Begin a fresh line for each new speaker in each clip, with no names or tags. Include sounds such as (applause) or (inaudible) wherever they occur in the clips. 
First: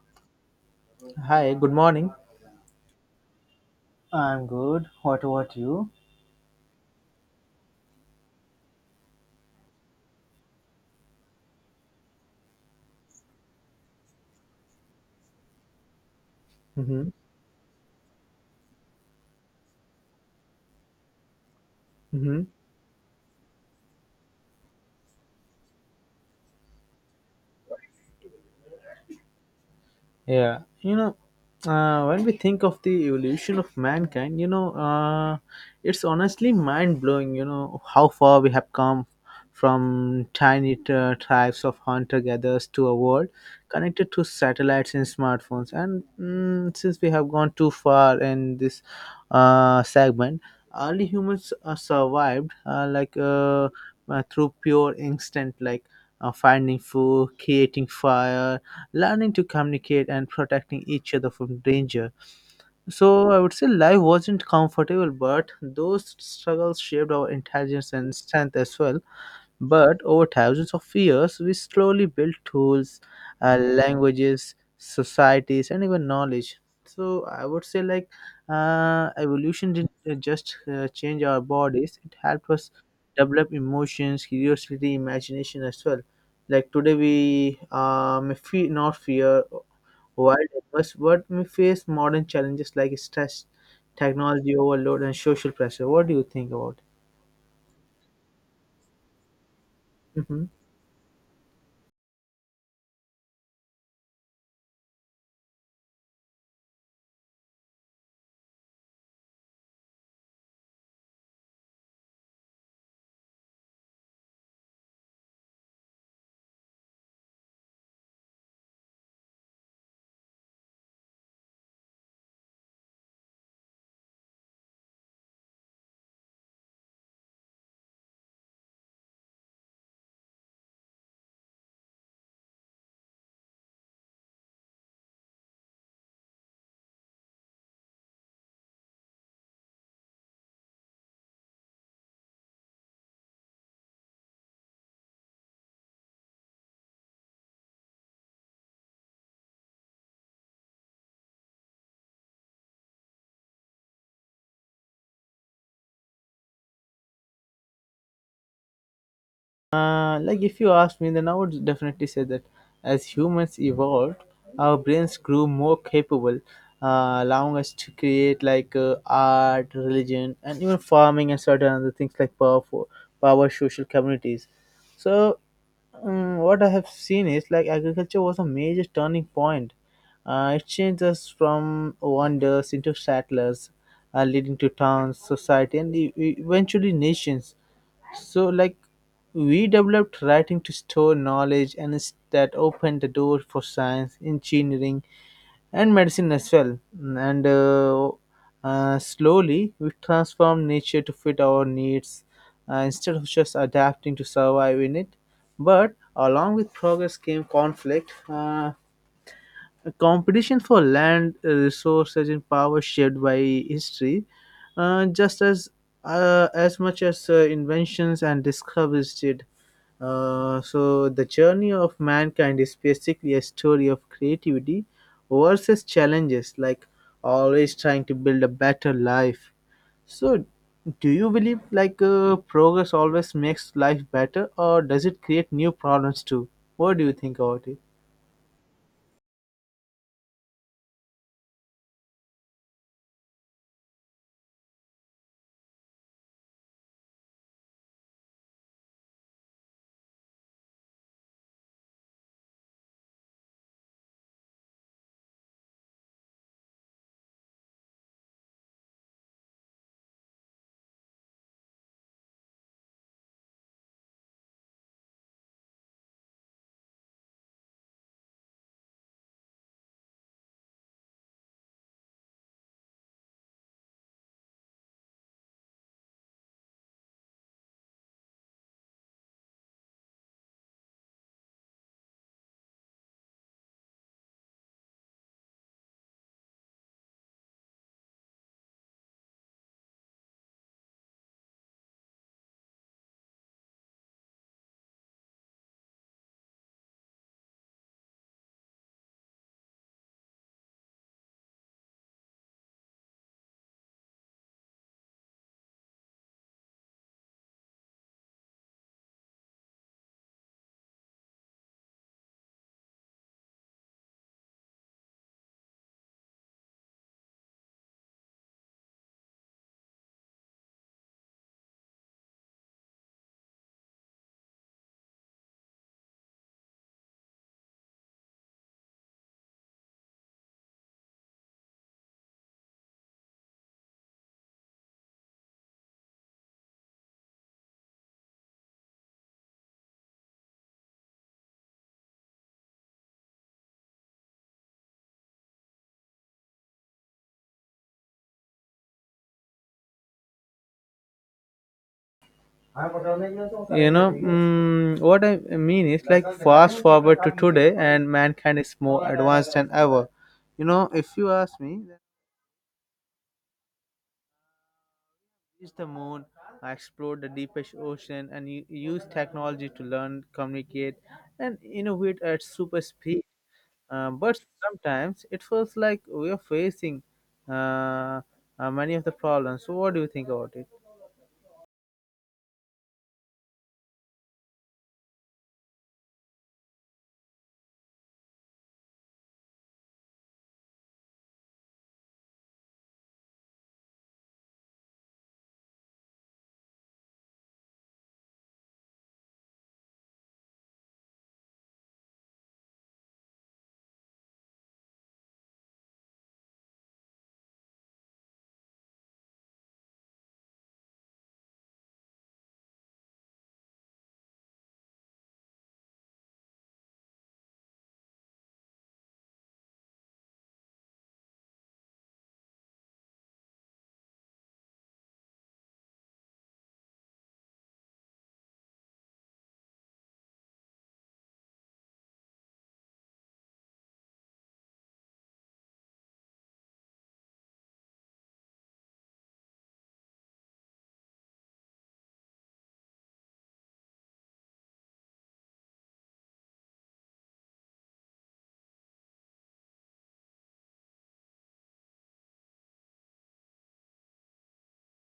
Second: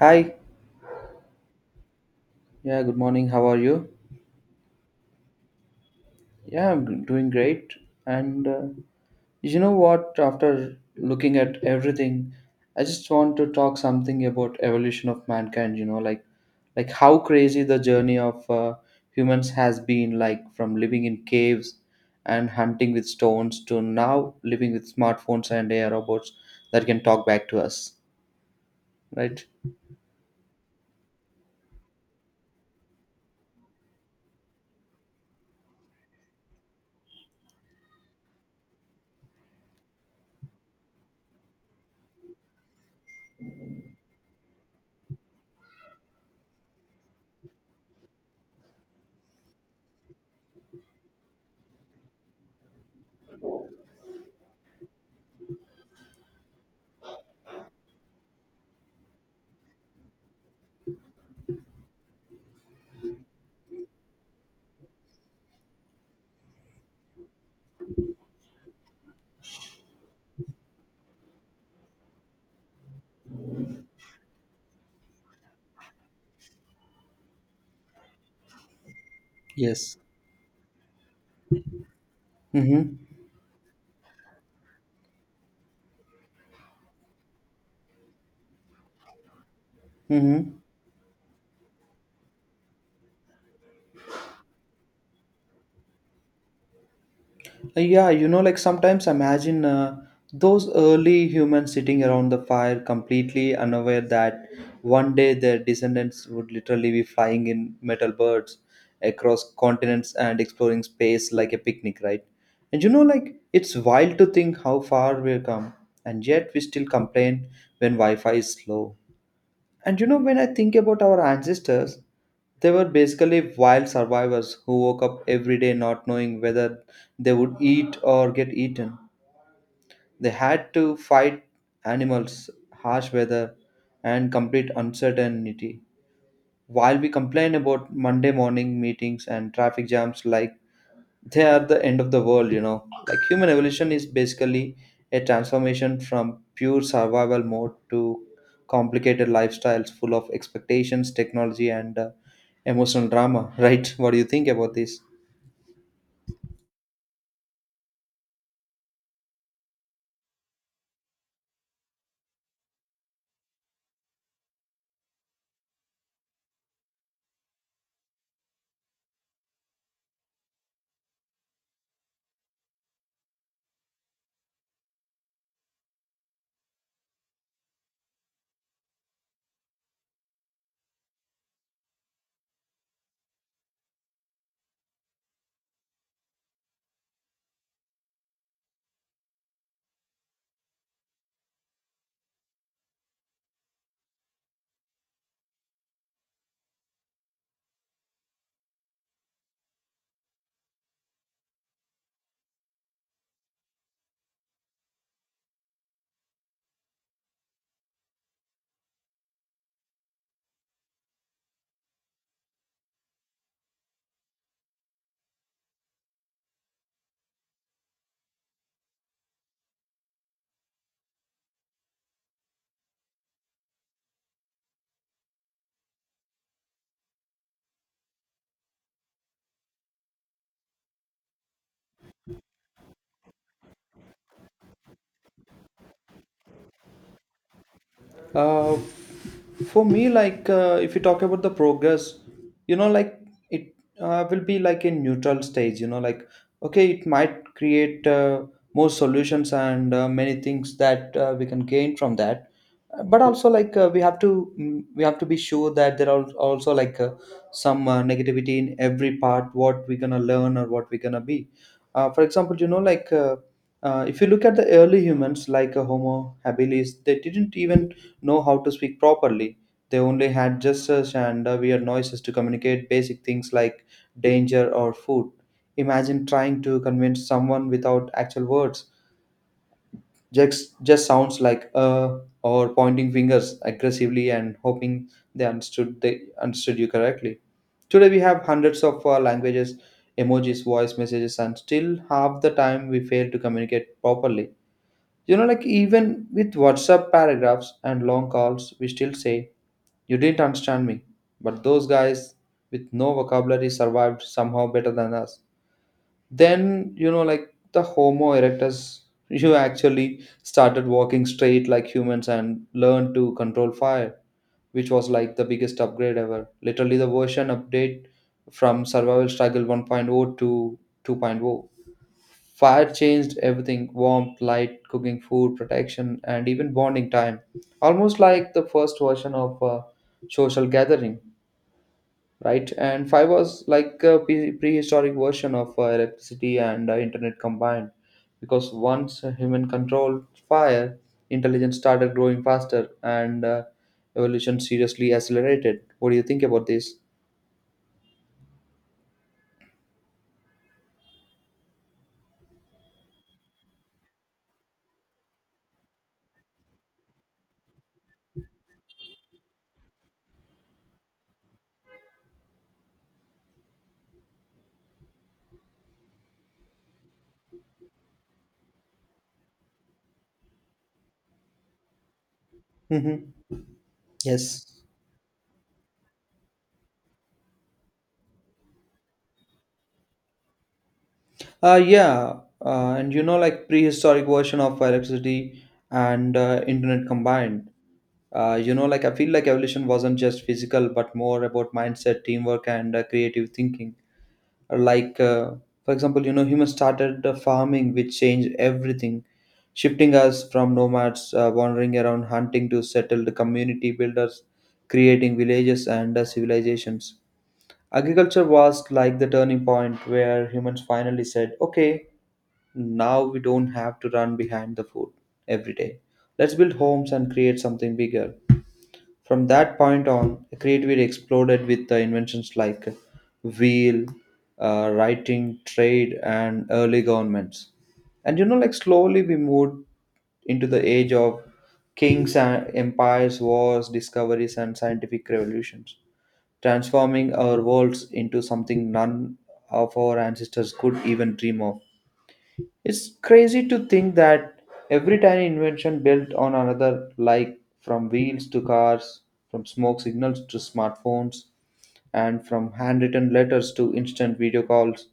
Hi.
Hi, good morning.
Yeah, good morning. How are you?
I'm good. What about you?
Yeah, I'm doing great. And You know what? After looking at everything, I just want to talk something about evolution of mankind, you know, like
Mm-hmm.
how crazy the journey of humans has been like from living in caves
Mm-hmm.
and hunting with stones to now living with smartphones and AI robots that can talk back to us, right?
Yeah, you know, when we think of the evolution of mankind, you know, it's honestly mind blowing, you know, how far we have come from tiny tribes of hunter gatherers to a world connected to satellites and smartphones. Since we have gone too far in this segment, early humans survived through pure instinct, like finding food, creating fire, learning to communicate, and protecting each other from danger. So I would say life wasn't comfortable, but those struggles shaped our intelligence and strength as well. But over thousands of years, we slowly built tools, languages, societies, and even knowledge. So I would say, like, evolution didn't
Yes.
just change our bodies; it helped us
Mm-hmm.
develop emotions, curiosity, imagination as well. Like today, we may fear, not fear wild
Mm-hmm.
animals, but may face modern challenges like stress, technology overload, and social pressure. What do you think about it?
Yeah, you know, like sometimes imagine
Mm-hmm.
those early humans sitting around the fire completely unaware that one day their descendants would literally be flying in metal birds across continents and exploring space like a picnic, right? And you know, like it's wild to think how far we've come, and yet we still complain when Wi Fi is slow. And you know, when I think about our ancestors, they were basically wild survivors who woke up every day not knowing whether they would eat or get eaten. They had to fight animals, harsh weather, and complete uncertainty. While we complain about Monday morning meetings and traffic jams like they are the end of the world. You know, like human evolution is basically a transformation from pure survival mode to complicated lifestyles full of expectations, technology, and emotional drama (laughs) right? What do you think about this?
Like if you ask me, then I would definitely say that as humans evolved, our brains grew more capable, allowing us to create like art, religion, and even farming and certain other things like power, social communities. So what I have seen is like agriculture was a major turning point. It changed us from wanderers into settlers, leading to towns, society, and eventually nations. So, like, we developed writing to store knowledge, and that opened the door for science, engineering, and medicine as well. And Slowly, we transformed nature to fit our needs instead of just adapting to survive in it. But along with progress came conflict. A competition for land, resources, and power shaped by history just as much as inventions and discoveries did. So the journey of mankind is basically a story of creativity versus challenges, like always trying to build a better life. So, do you believe like progress always makes life better, or does it create new problems too? What do you think about it?
uh, for me, like if you talk about the progress, you know, like it will be like a neutral stage, you know, like okay, it might create more solutions and many things that we can gain from that. But also like we have to, we have to be sure that there are also like some negativity in every part what we're gonna learn or what we're gonna be. For example, you know, like if you look at the early humans like homo habilis, they didn't even know how to speak properly. They only had gestures and weird noises to communicate basic things like danger or food. Imagine trying to convince someone without actual words. Just sounds like or pointing fingers aggressively and hoping they understood you correctly. Today we have hundreds of languages, emojis, voice messages, and still half the time we fail to communicate properly. You know, like even with whatsapp paragraphs and long calls we still say you didn't understand me, but those guys with no vocabulary survived somehow better than us. Then, you know, like the Homo erectus, (laughs) you actually started walking straight like humans and learned to control fire, which was like the biggest upgrade ever. Literally, the version update from Survival Struggle 1.0 to 2.0. Fire changed everything: warmth, light, cooking, food, protection, and even bonding time. Almost like the first version of a social gathering, right? And fiber was like a prehistoric version of electricity and internet combined, because once a human controlled fire, intelligence started growing faster and evolution seriously accelerated. What do you think about this?
You know, what I mean is like, fast forward to today, and mankind is more advanced than ever. You know, if you ask me, then reach the moon, explore the deepest ocean, and use technology to learn, communicate, and innovate at super speed.
Mm-hmm.
But
Yes.
sometimes it feels like we are facing uh, many of the problems. So, what do you think about it?
Yeah, and you know, like prehistoric version of electricity and internet combined. You know, like I feel like evolution wasn't just physical, but more about mindset, teamwork, and creative thinking. Like for example, you know, humans started farming, which changed everything, shifting us from nomads wandering around hunting to settled community builders, creating villages and civilizations. Agriculture was like the turning point where humans finally said okay, now we don't have to run behind the food every day. Let's build homes and create something bigger. From that point on, creativity exploded with the inventions like wheel, writing, trade, and early governments. And you know, like slowly we moved into the age of kings and empires, wars, discoveries, and scientific revolutions, transforming our worlds into something none of our ancestors could even dream of. It's crazy to think that every tiny invention built on another, like from wheels to cars, from smoke signals to smartphones, and from handwritten letters to instant video calls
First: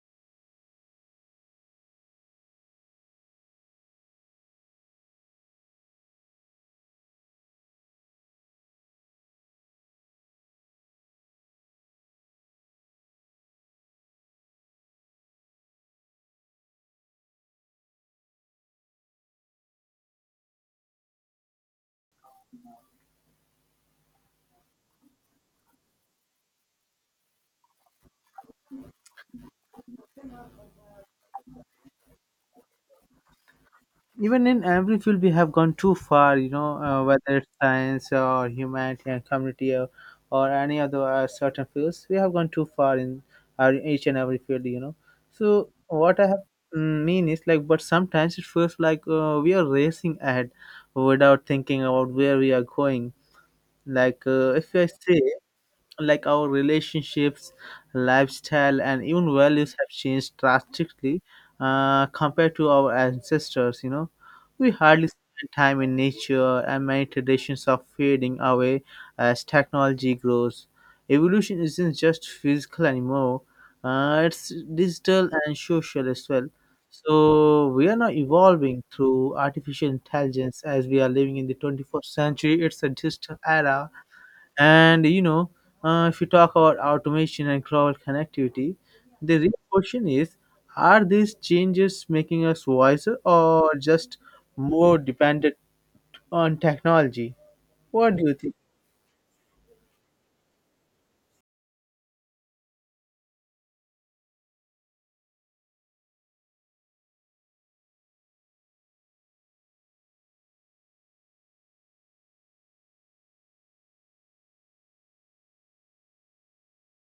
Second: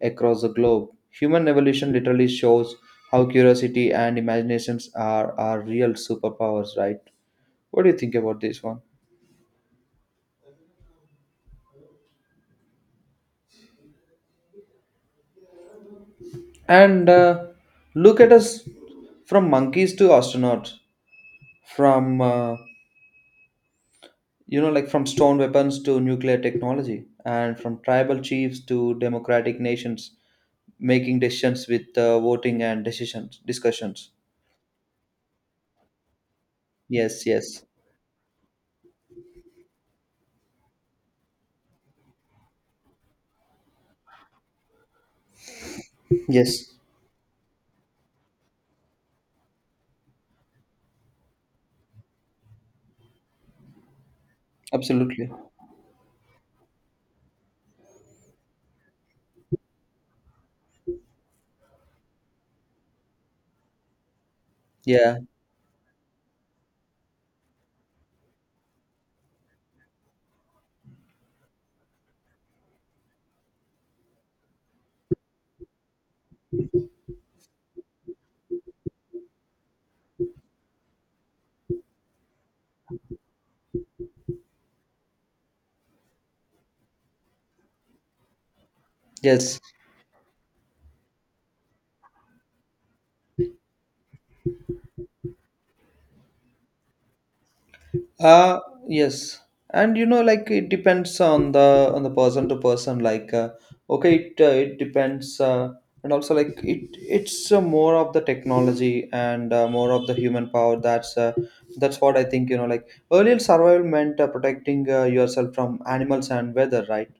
across the globe. Human evolution literally shows how curiosity and imaginations are our real superpowers, right? What do you think about this one? And look at us, from monkeys to astronauts, from you know, like from stone weapons to nuclear technology, and from tribal chiefs to democratic nations making decisions with voting and decisions discussions.
Even in every field we have gone too far, you know.
Yes,
Whether it's
yes,
science or humanity and community, or any other certain fields, we have gone too far in each and every field, you know. So what I have,
yes,
mean is like, but sometimes it feels like we are racing ahead without thinking about where we are going. Like if I say,
absolutely.
like, our relationships, lifestyle, and even values have changed drastically compared to our ancestors, you know. We hardly
Yeah,
spend time in nature, and many traditions are fading away as technology grows. Evolution isn't just physical anymore; it's digital and social as well. So we are now evolving through artificial intelligence, as we are living in the 21st century. It's a digital era. And you know, if you talk about automation and cloud connectivity, the
yes,
real question is: are these changes making us wiser or just more dependent on technology? What do you think?
uh yes. And you know, like it depends on the person to person. Like okay, it it depends and also like it's more of the technology and more of the human power. That's what I think. You know, like earlier survival meant protecting yourself from animals and weather, right?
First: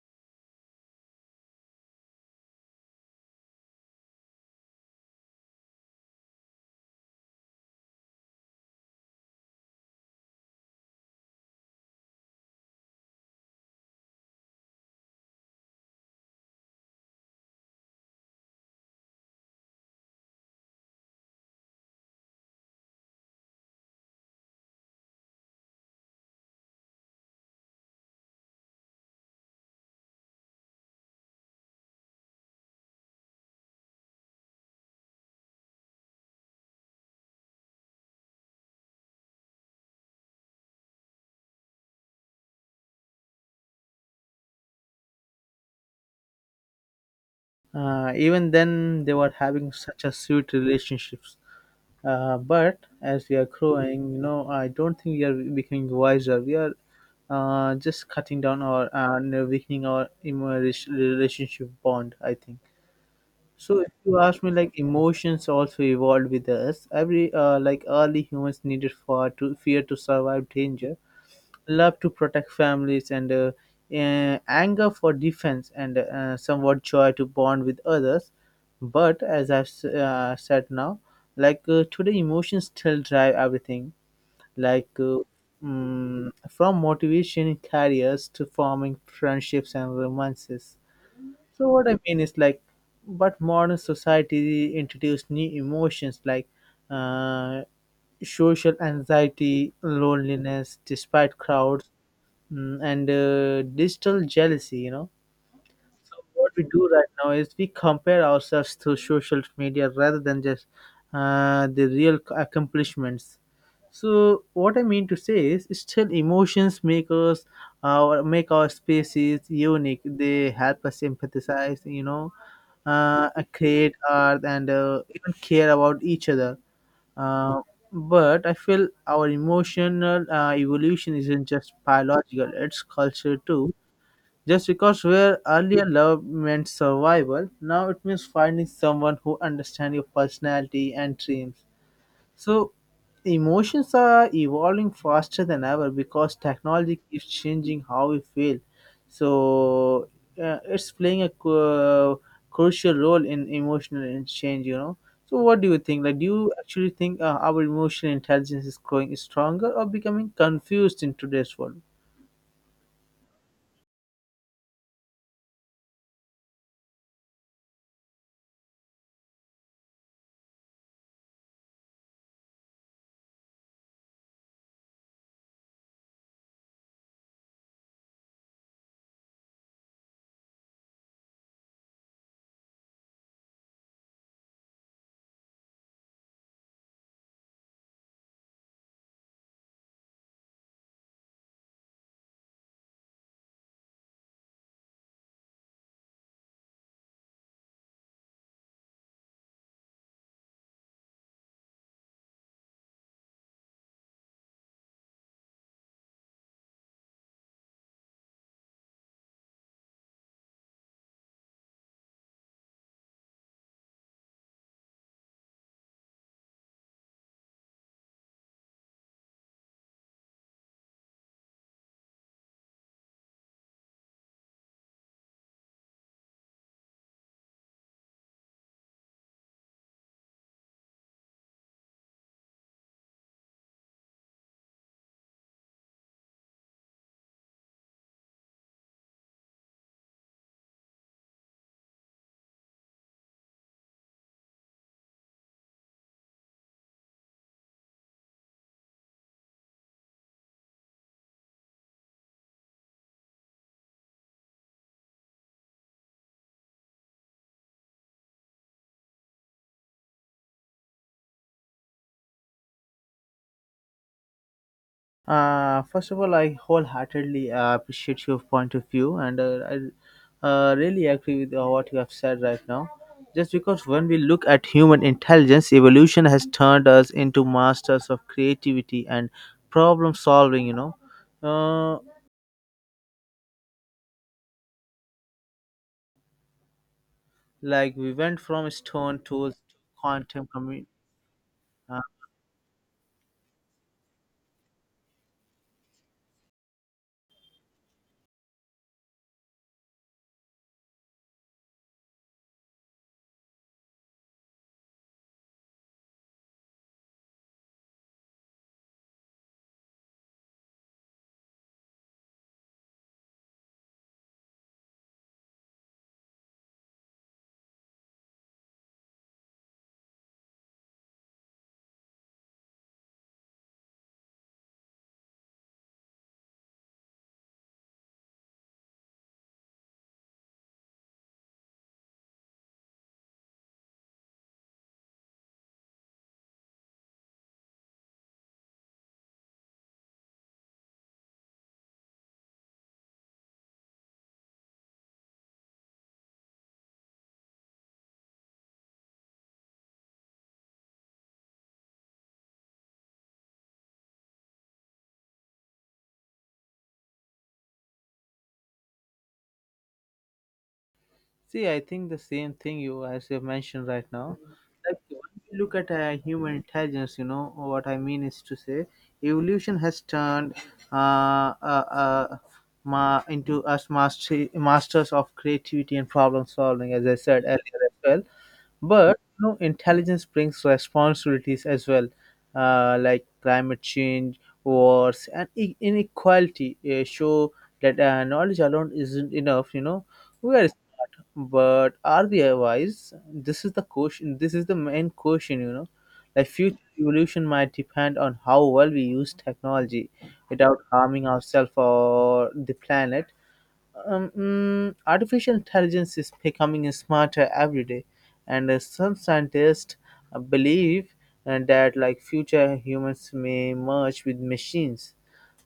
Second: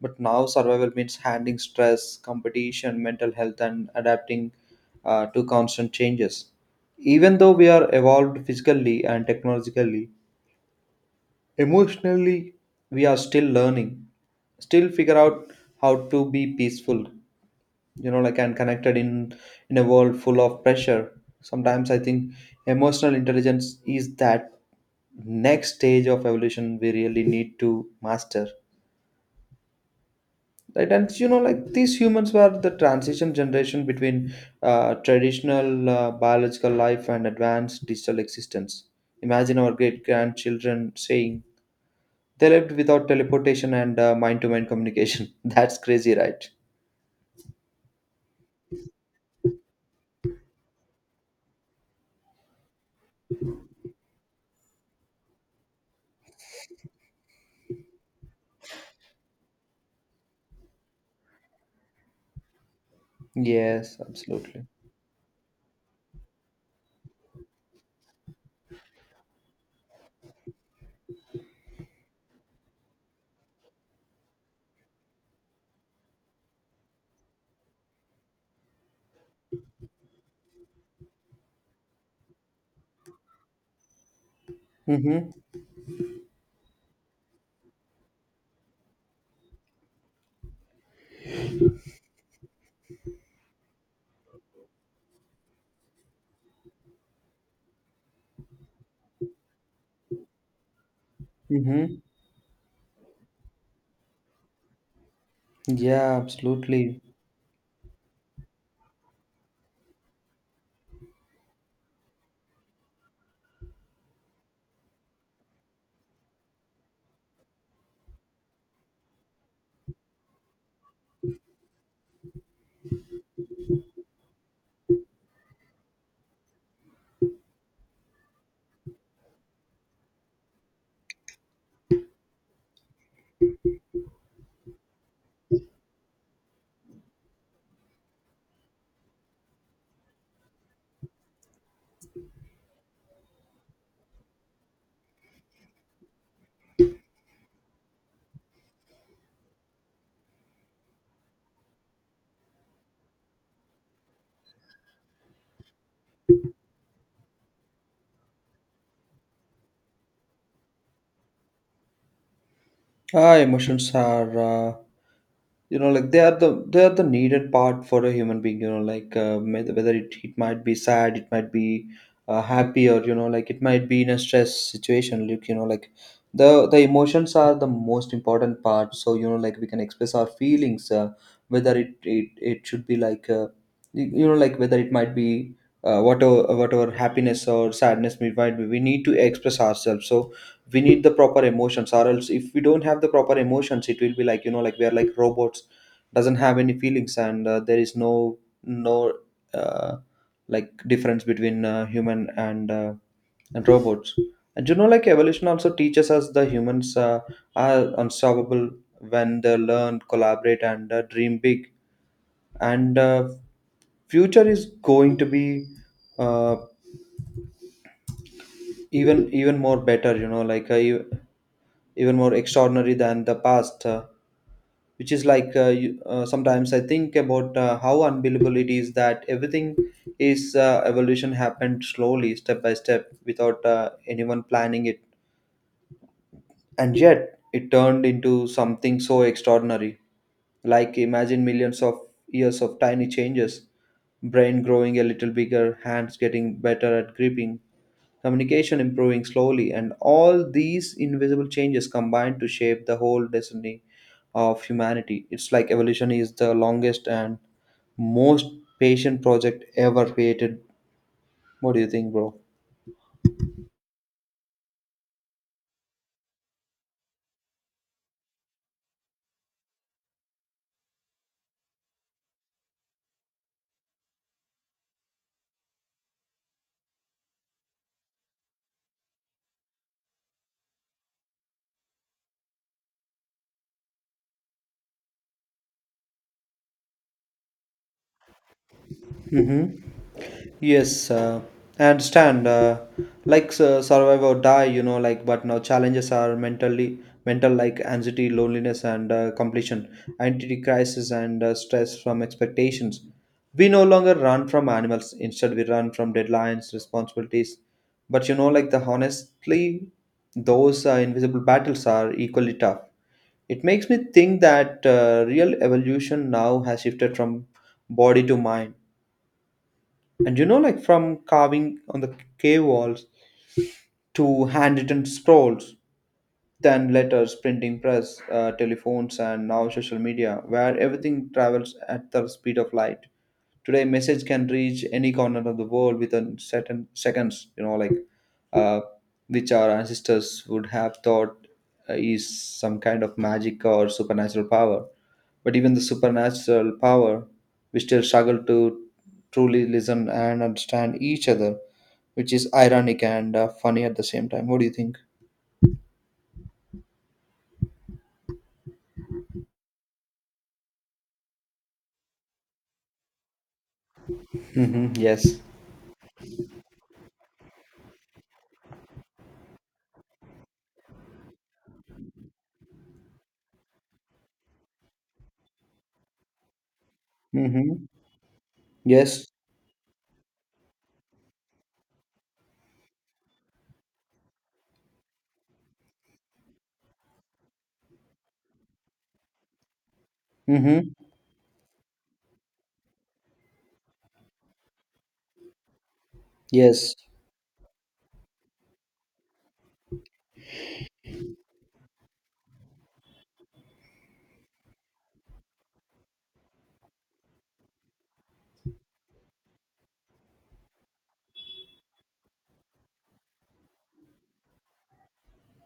But now survival means handling stress, competition, mental health, and adapting to constant changes. Even though we are evolved physically and technologically, emotionally we are still learning, still figure out how to be peaceful, you know, like, and connected in a world full of pressure. Sometimes I think emotional intelligence is that next stage of evolution we really need to master, right? And you know, like these humans were the transition generation between traditional biological life and advanced digital existence. Imagine our great grandchildren saying they lived without teleportation and mind-to-mind communication. (laughs) That's crazy, right?
Even then, they were having such a sweet relationships. But as we are growing, you know, I don't think we are becoming wiser. We are just cutting down our and weakening our relationship bond, I think. So if
Yes,
you ask me,
absolutely.
like, emotions also evolved with us. Every Like early humans needed for to fear to survive danger, love to protect families, and anger for defense, and somewhat joy to bond with others. But as I've said now, like today, emotions still drive everything. Like uh,
Mm-hmm.
from motivation in careers to forming friendships and romances. So what I mean is like, but modern society introduced new emotions like uh, social anxiety, loneliness despite crowds,
Mm-hmm.
mm, and digital jealousy, you know.
Yeah,
So what we do
absolutely.
right now is we compare ourselves through social media rather than just the real accomplishments. So what I mean to say is, still emotions make our, make our species unique. They help us empathize, you know, create art, and even care about each other. Uh, but I feel our emotional evolution isn't just biological; it's cultural too. Just because where earlier love meant survival, now it means finding someone who understands your personality and dreams. So, emotions are evolving faster than ever because technology is changing how we feel. So, it's playing a crucial role in emotional, in change, you know. So, what do you think? Like, do you actually think our emotional intelligence is growing stronger or becoming confused in today's world?
Ah, emotions are, you know, like they are the needed part for a human being. You know, like whether it might be sad, it might be happy, or you know, like it might be in a stress situation. Like you know, like the emotions are the most important part. So you know, like we can express our feelings. Whether it should be like, you know, like whether it might be. Whatever happiness or sadness we might be, we need to express ourselves. So we need the proper emotions, or else if we don't have the proper emotions, it will be like, you know, like we are like robots, doesn't have any feelings, and there is no no uh, like difference between human and robots. And you know, like evolution also teaches us the humans are unstoppable when they learn, collaborate, and dream big. And future is going to be uh, even more better, you know, like even more extraordinary than the past, which is like sometimes I think about how unbelievable it is that everything is evolution happened slowly, step by step, without anyone planning it, and yet it turned into something so extraordinary. Like imagine millions of years of tiny changes, brain growing a little bigger, hands getting better at gripping, communication improving slowly, and all these invisible changes combine to shape the whole destiny of humanity. It's like evolution is the longest and most patient project ever created. What do you think, bro?
First of all, I wholeheartedly appreciate your point of view, and I really agree with what you have said right now. Just because when we look at human intelligence, evolution has turned us into masters of creativity and problem solving, you know. Uh, like we went from stone tools to
Mm-hmm.
quantum
Yes, I understand. Like survive or die, you know. Like, but now challenges are mental, like anxiety, loneliness, and completion, identity crisis, and stress from expectations. We no longer run from animals. Instead, we run from deadlines, responsibilities. But you know, like the honestly, those invisible battles are equally tough. It makes me think that real evolution now has shifted from body to mind. And you know, like from carving on the cave walls to handwritten scrolls, then letters, printing press, telephones, and now social media, where everything travels at the speed of light. Today, message can reach any corner of the world within certain seconds. You know, like uh, which our ancestors would have thought is some kind of magic or supernatural power. But even the supernatural power, we still struggle to truly listen and understand each other, which is ironic and funny at the same time. What do you think?
See, I think the same thing you as you have mentioned right now.
Mm-hmm.
Like when
Yes.
we look at human intelligence, you know what I mean is to say evolution has turned uh, uh, uh, masters of creativity and problem solving, as I said earlier
Mm-hmm.
as well. But
Yes.
you know, intelligence brings responsibilities as well, like climate change, wars, and inequality show that knowledge alone isn't enough. You know, we are
Mm-hmm.
smart, but are we wise? This is the question. This is the main question. You know, like future
Yes.
evolution might depend on how well we use technology without harming ourselves or the planet. Artificial intelligence is becoming smarter every day, and some scientists believe that, like, future humans may merge with machines.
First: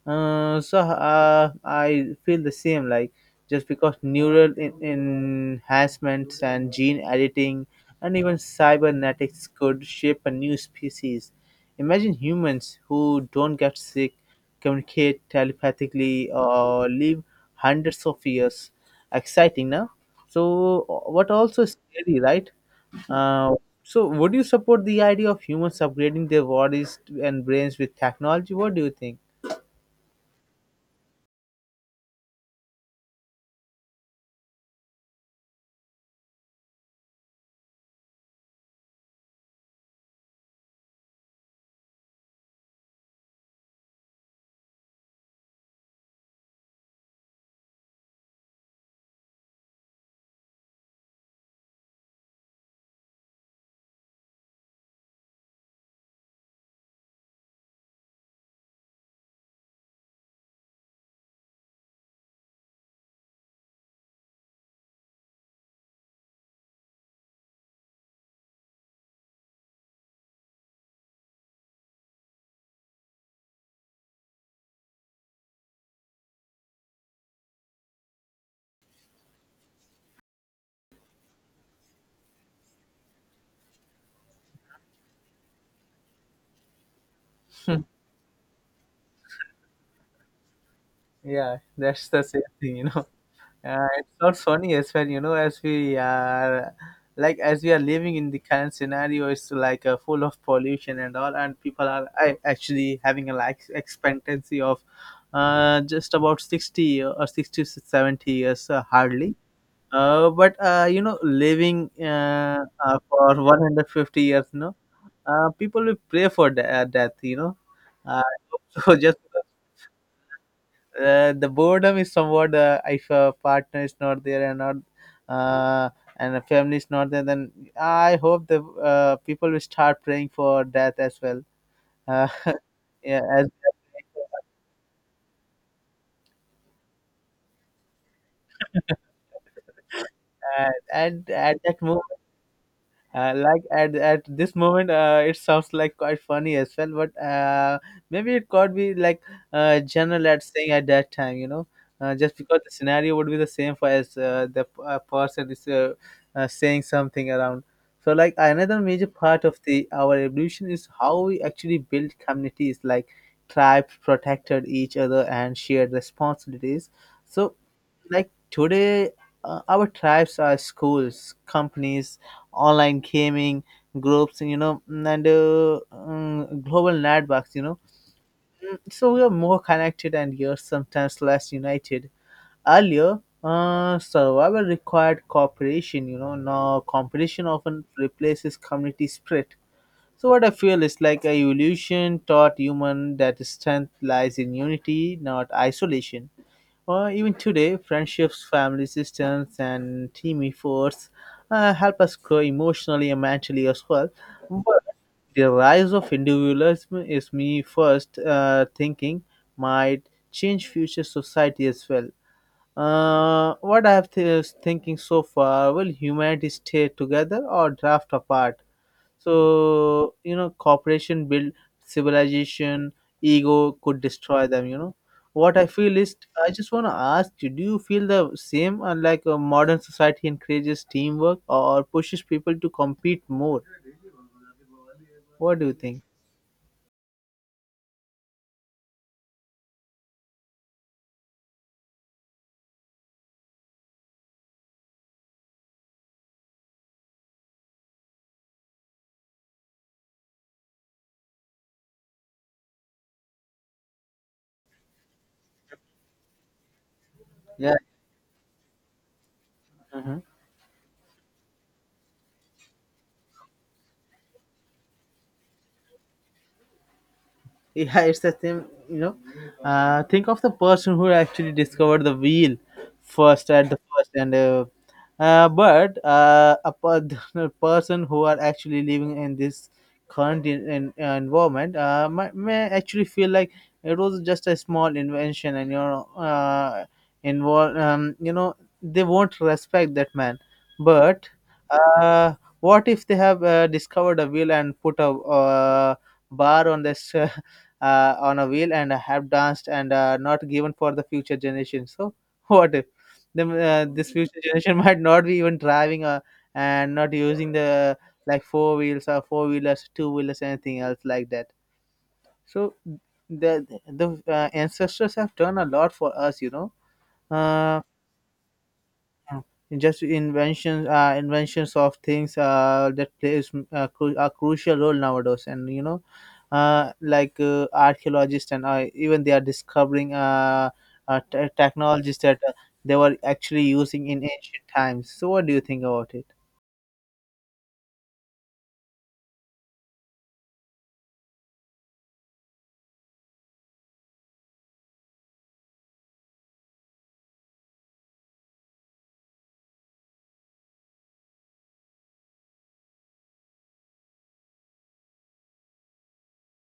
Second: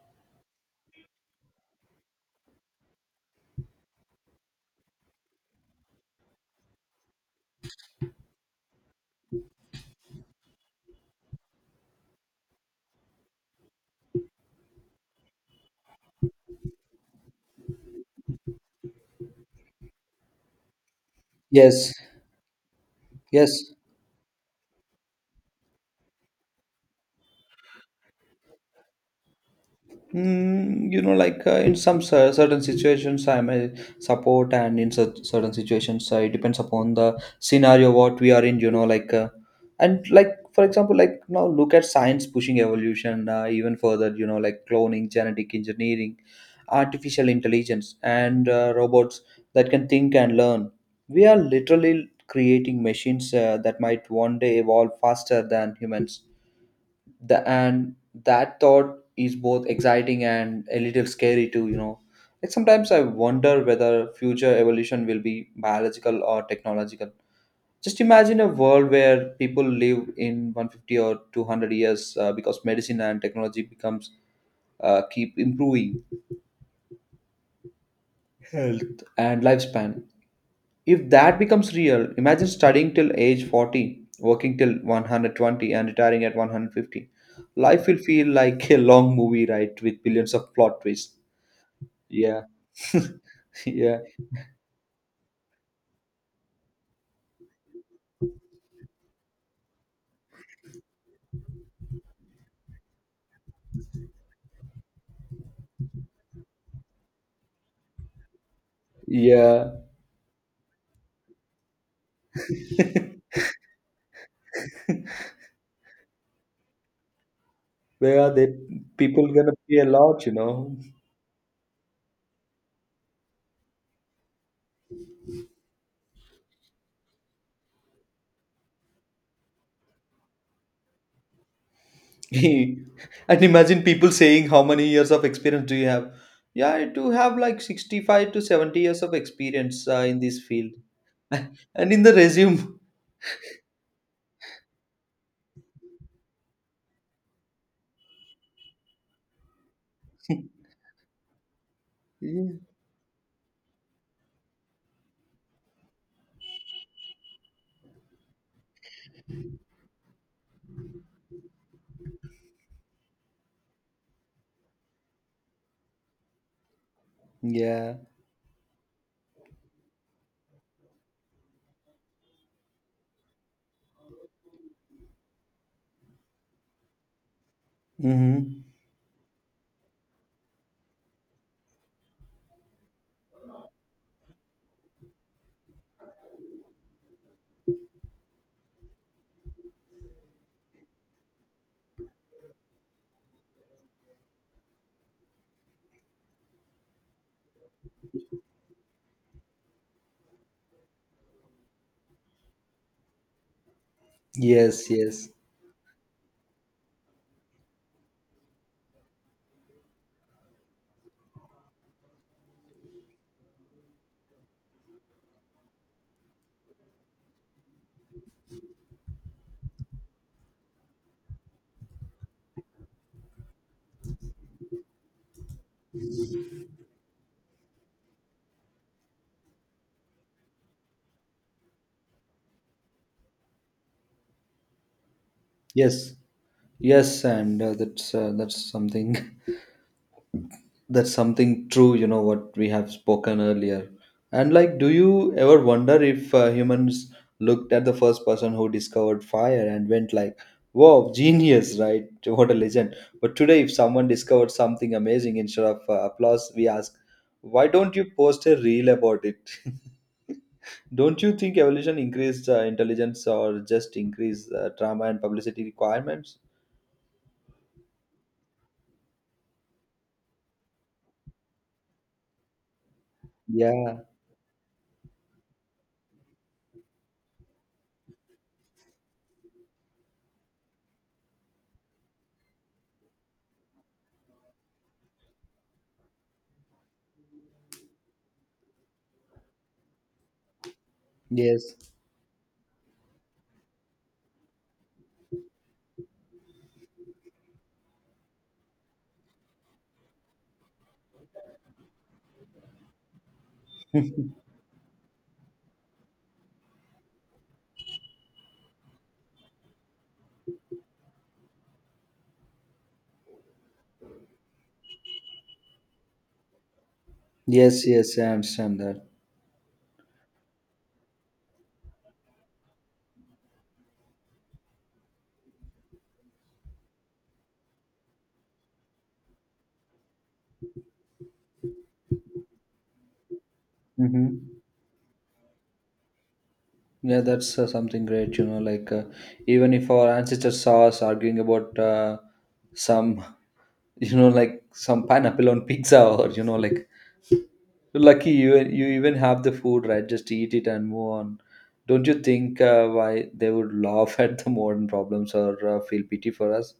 I feel the same. Like, just because neural enhancements and gene editing and even cybernetics could shape a new species. Imagine humans who don't get sick, communicate telepathically, or live hundreds of years. Exciting, now. So what also is
Yes.
scary, right? Uh,
Yes.
so would you support the idea of humans upgrading their bodies and brains with technology? What do you think?
You know, like in some certain situations, I may support, and in certain situations, it depends upon the scenario what we are in. You know, like and like for example, like now look at science pushing evolution even further. You know, like cloning, genetic engineering, artificial intelligence, and robots that can think and learn. We are literally creating machines that might one day evolve faster than humans the and that thought is both exciting and a little scary too, sometimes I wonder whether future evolution will be biological or technological. Just imagine a world where people live in 150 or 200 years, because medicine and technology becomes keep improving health and lifespan. If that becomes real, imagine studying till age 40, working till 120, and retiring at 150. Life will feel like a long movie, right? With billions of plot twists.
Yeah, that's the same
Yeah.
thing, you know. (laughs)
(laughs) Yeah.
It's not funny as well, you know, as we are like as we are living in the current scenario. It's like full of pollution and all, and people are actually having a life expectancy of just about 60 or 60 to 70 years, hardly.
Yeah.
But You know, living for 150 years, you know, people will pray for death, you know.
Where
Uh,
are they?
(laughs) so just
People gonna pay a lot,
the boredom is somewhat, if a partner is not there and not uh, and a family is not there, then I hope the people will start praying for death as well. Uh,
(laughs) And
(laughs) yeah, as
imagine people saying, "How many years of experience do you have?" Yeah, I do have like 65 to 70 years of experience in this
uh,
field.
and at
(laughs)
that
And in the
moment,
resume.
At this moment, it sounds like quite funny as well, but maybe it could be like general at saying at that time, you know, just because the
(laughs)
scenario would be the same for, as person is saying something around. So, like, another major part of the our evolution is how we actually build communities, like tribes protected each other and shared responsibilities. So
Yeah.
like today, our tribes are schools, companies, online gaming groups, you know, and global networks, you know.
Mm-hmm.
Mm, so we are more connected and yet sometimes less united. Earlier, survival required cooperation, you know. Now, competition often replaces community spirit. So what I feel is like a evolution taught human that strength lies in unity, not isolation. Even today, friendships, family systems, and team efforts help us grow emotionally and mentally as well. But
Yes, yes,
the rise of individualism, is me first thinking might change future society as well. What I have is thinking so far: will humanity stay together or drift apart? So, you know, cooperation build civilization, ego could destroy them, you know. What I feel is, I just want to ask you, do you feel the same? Unlike a modern society encourages teamwork or pushes people to compete more? What do you think?
yes, yes, and that's something (laughs) that's something true. You know what we have spoken earlier, and like, do you ever wonder if humans looked at the first person who discovered fire and went like, "Wow, genius!" Right? (laughs) What a legend. But today, if someone discovered something amazing, instead of applause, we ask, "Why
Yeah.
don't you post a reel about it?" (laughs) Don't you think evolution increased intelligence or just increased drama and publicity requirements?
(laughs) Yeah, it's the same. you know think of the person who actually discovered the wheel first at the
Yeah,
first and but A (laughs) person who are actually living in this current environment may actually feel like it was just a small invention and involve you know they won't respect that man. But
yes,
uh, what if they have discovered a wheel and put a bar on this (laughs) on a wheel and have danced and not given for the future generation? So (laughs) what if then this future generation (laughs) might not be even driving and not using the like four wheels or four wheelers, two wheelers, anything else like that. So the ancestors have done a lot for us, you know. Uh,
yes, yes, I understand that.
yeah. Just inventions, inventions of things that plays a crucial role nowadays, and like archaeologists, and even they are discovering technologies that they were actually using in
Mm-hmm.
ancient times. So what do you think about it?
Yeah, that's something great, Like, even if our ancestors saw us arguing about some, (laughs) like some pineapple on pizza, or, like, lucky you, you even have the food, right? Just eat it and move on. Don't you think why they would laugh (laughs) at the modern problems, or feel pity for us?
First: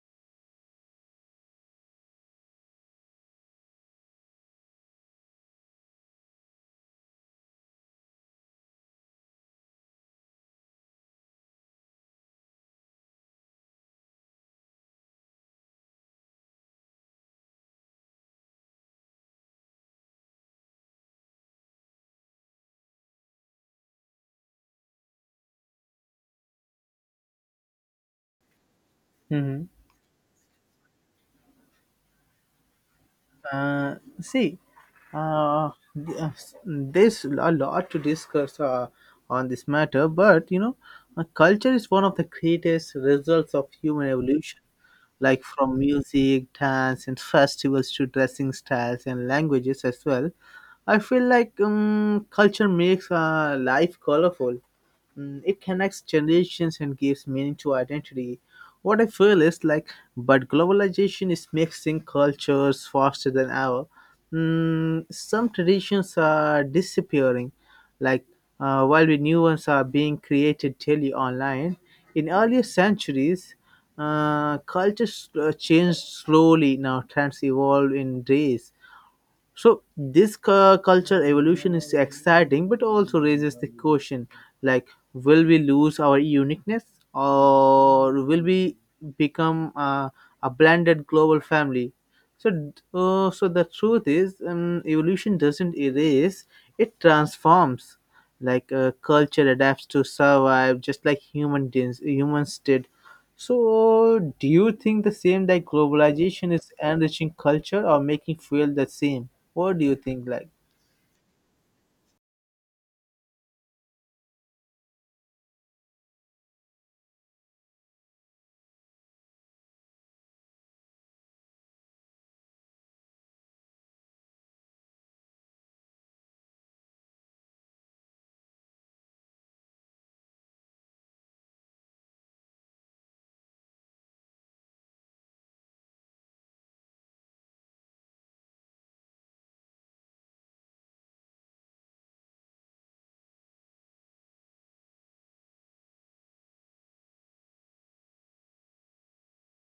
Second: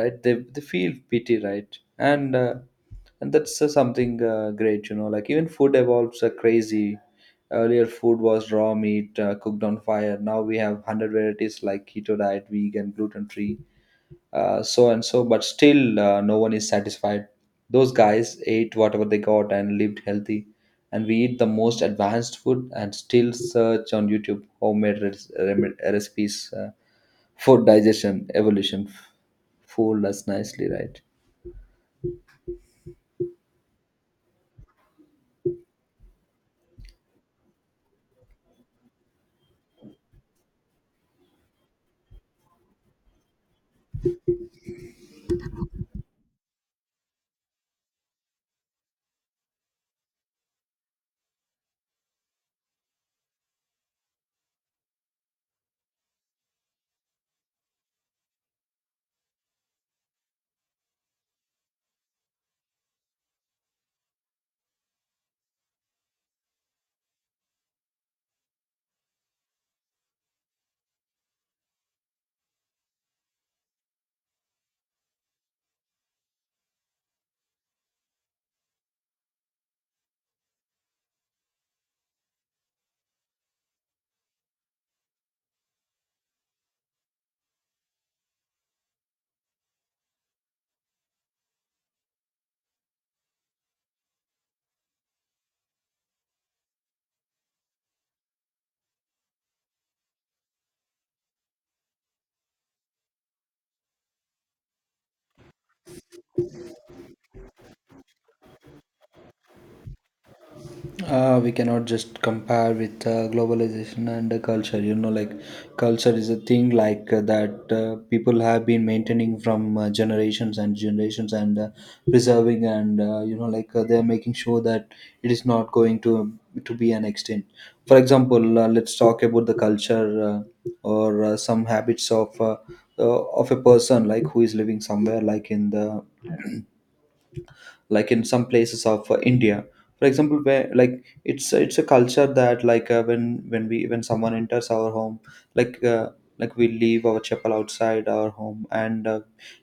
Right, they feel pity, right? And and that's something great, like even food evolves crazy. Earlier food was raw meat, cooked on fire. Now we have 100 varieties like keto diet, vegan, gluten free, so and so, but still no one is satisfied. Those guys ate whatever they got and lived healthy, and we eat the most advanced food and still search on YouTube homemade recipes for digestion, evolution.
Hmm.
Fooled us nicely, right?
uh, See, uh, there's a lot to discuss on this matter, but you know, culture is one of the greatest results of human evolution, like from music, dance, and festivals to dressing styles and languages as well. I feel like culture makes life colorful. It connects generations and gives meaning to identity. What I feel is like, but globalization is mixing cultures faster than ever. Some traditions are disappearing, like while the new ones are being created daily online. In earlier centuries, cultures changed slowly. Now trends evolve in days. So this culture evolution is exciting, but also raises the question: like, will we lose our uniqueness, or will we become a blended global family? So the truth is, evolution doesn't erase; it transforms. Like culture adapts to survive, just like human dins, humans did. So, do you think the same, that globalization is enriching culture or making fuel the same? What do you think? Like,
We cannot just compare with globalization and culture, like culture is a thing like that people have been maintaining from generations and generations, and preserving, and they're making sure that it is not going to be an extent. For example, let's talk about the culture, or some habits of a person, like who is living somewhere, like in the, like in some places of India. For example, where like it's a culture that like when we when someone enters our home, like uh, like we leave our chapel outside our home, and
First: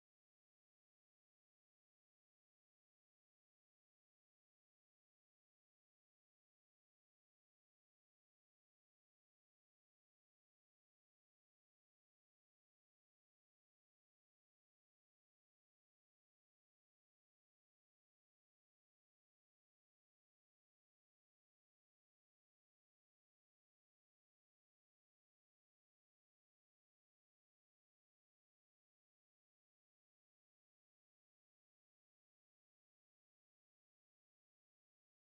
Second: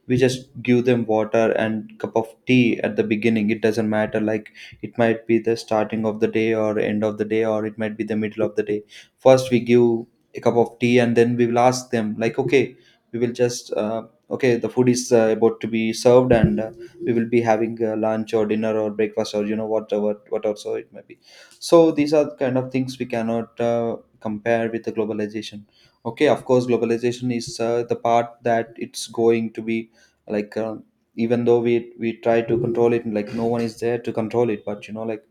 we just give them water and cup of tea at the beginning. It doesn't matter, like it might be the starting of the day or end of the day, or it might be the middle of the day. First we give a cup of tea, and then we will ask them like, okay, we will just okay, the food is about to be served, and we will be having lunch or dinner or breakfast, or you know whatever what also it may be. So these are the kind of things we cannot compare with the globalization. Okay, of course globalization is the part that it's going to be like, even though we try to control it, like no one is there to control it, but you know, like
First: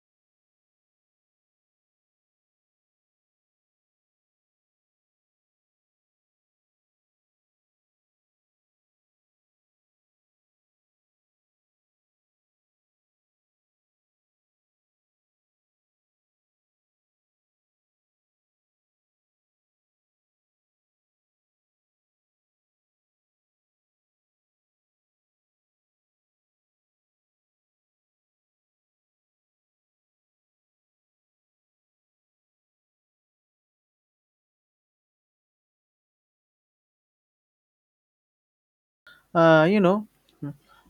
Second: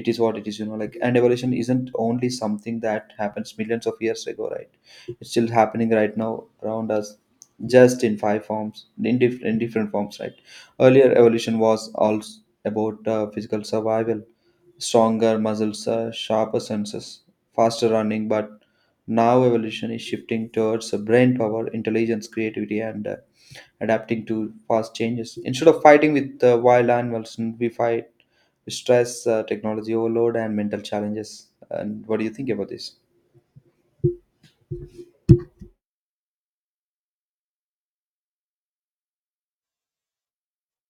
it is what it is, like. And evolution isn't only something that happens millions of years ago, right? It's still happening right now around us, just in five forms, in different forms, right? Earlier evolution was all about physical survival: stronger muscles, sharper senses, faster running. But now evolution is shifting towards brain power, intelligence, creativity, and adapting to fast changes. Instead of fighting with wild animals, we fight with stress, technology overload, and mental challenges. And what do you think about this?
you know,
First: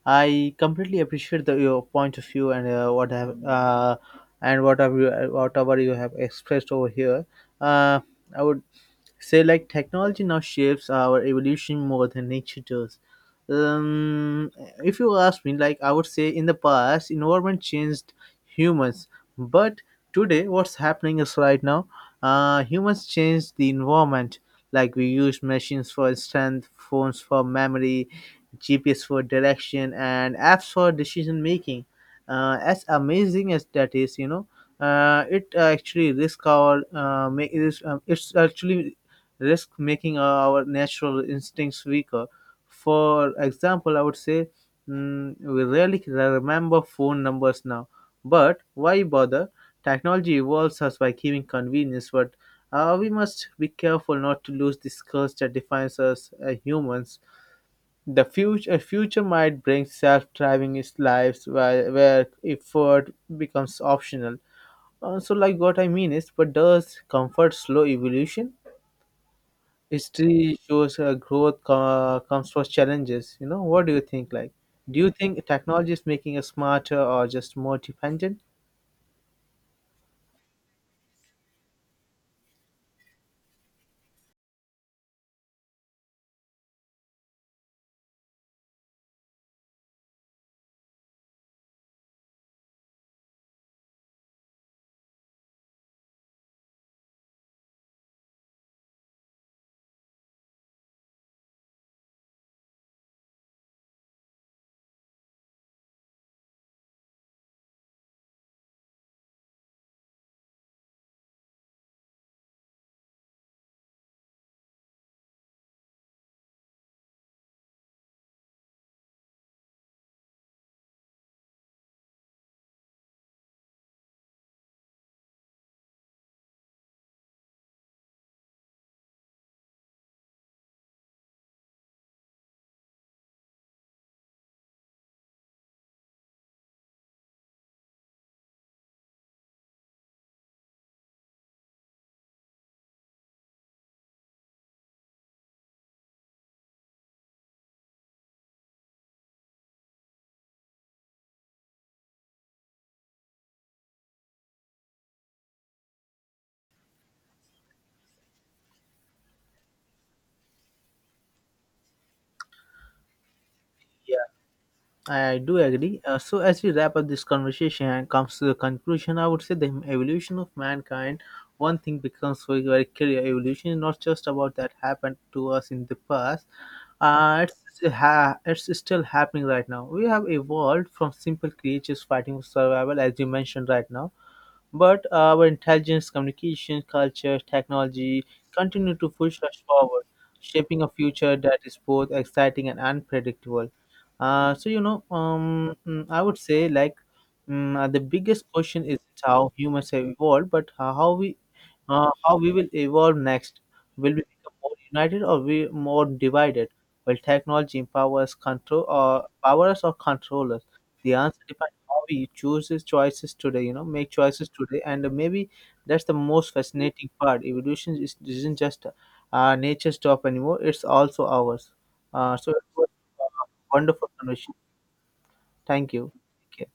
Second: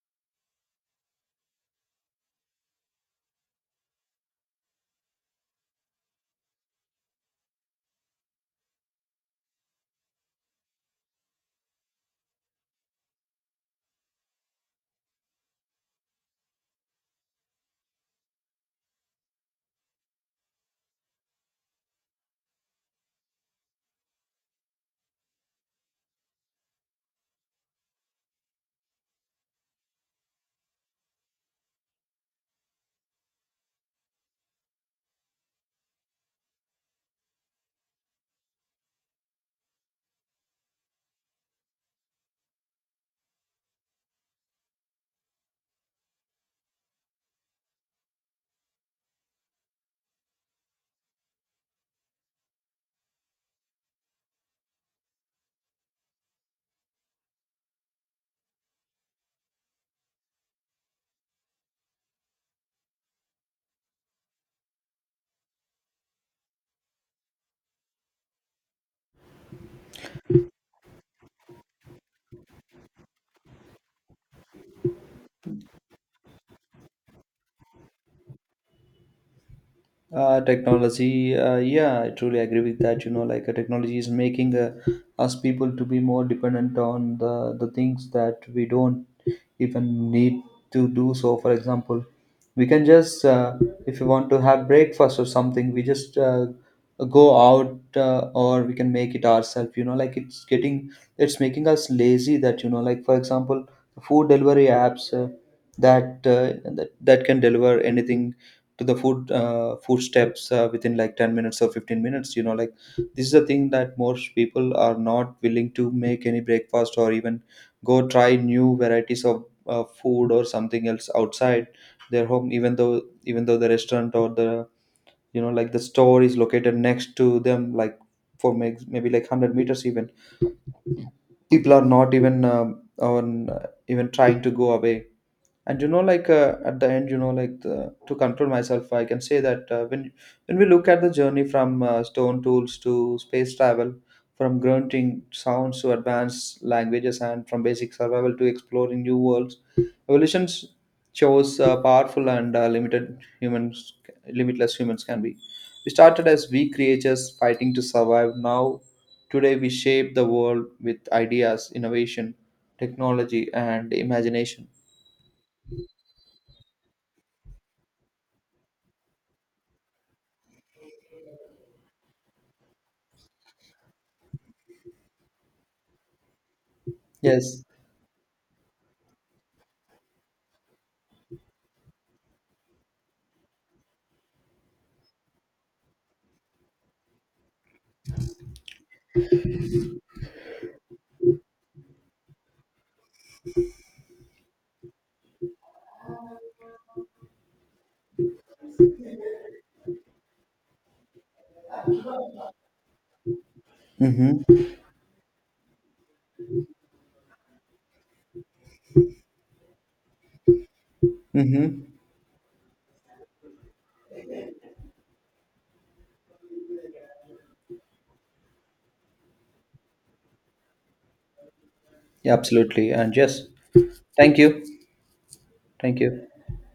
I completely appreciate your point of view and whatever whatever you have expressed over here. Uh, I would say like technology now shapes our evolution more than nature does. um if you ask me, like, I would say in the past environment changed humans, but today what's happening is right now humans changed the environment. Like we use machines, for instance phones for memory, GPS for direction, and apps for decision making. As amazing as that is, you know, it actually risk our make it is, it's actually risk making our natural instincts weaker. For example, I would say, we rarely remember phone numbers now, but why bother? Technology evolves us by giving convenience, but we must be careful not to lose this curse that defines us as humans. The future might bring self-driving lives where effort becomes optional. So, like what I mean is, but does comfort slow evolution? History shows growth comes from challenges. You know what do you think, like, do you think technology is making us smarter or just more dependent?
Technology yeah, I truly agree with that, like technology is making us people to be more dependent on the things that we don't even need to do. So for example, we can just if you want to have breakfast or something, we just go out, or we can make it ourselves, you know, like it's getting, it's making us lazy. That, like, for example, food delivery apps, that can deliver anything, to the food, food steps, within like 10 minutes or 15 minutes, you know, like this is a thing that most people are not willing to make any breakfast or even go try new varieties of food or something else outside their home. Even though, even though the restaurant or the, like, the store is located next to them, like for maybe like 100 meters even, people are not even on even trying to go away. And at the end, to control myself, I can say that when we look at the journey from stone tools to space travel, from grunting sounds to advanced languages, and from basic survival to exploring new worlds, evolution shows powerful and limited humans limitless humans can be. We started as weak creatures fighting to survive. Now today we shape the world with ideas, innovation, technology, and
Yeah,
imagination.
I do agree. So as we wrap up this conversation and comes to the conclusion, I would say the evolution of mankind, one thing becomes very very clear: evolution is not just about that happened to us in the past.
Yes.
It's still happening right now. We have evolved from simple creatures fighting for survival, as you mentioned right now. But our intelligence, communication, culture, technology continue to push us forward, shaping a future that is both exciting and unpredictable. So you know, I would say like, the biggest question is how humans have evolved, but how we will evolve next. Will we become
Mm-hmm.
more united or we more divided? Will technology empower us, control or power us or control us? The answer depends.
Mm-hmm.
Hobby chooses choices today, you know, make choices today, and maybe that's the most fascinating part. Evolution isn't just nature's job anymore, it's also ours.
Yeah,
So it was
absolutely. And
a
yes,
wonderful
thank
conversation.
you.
Thank
Thank
you.
you.
Take care.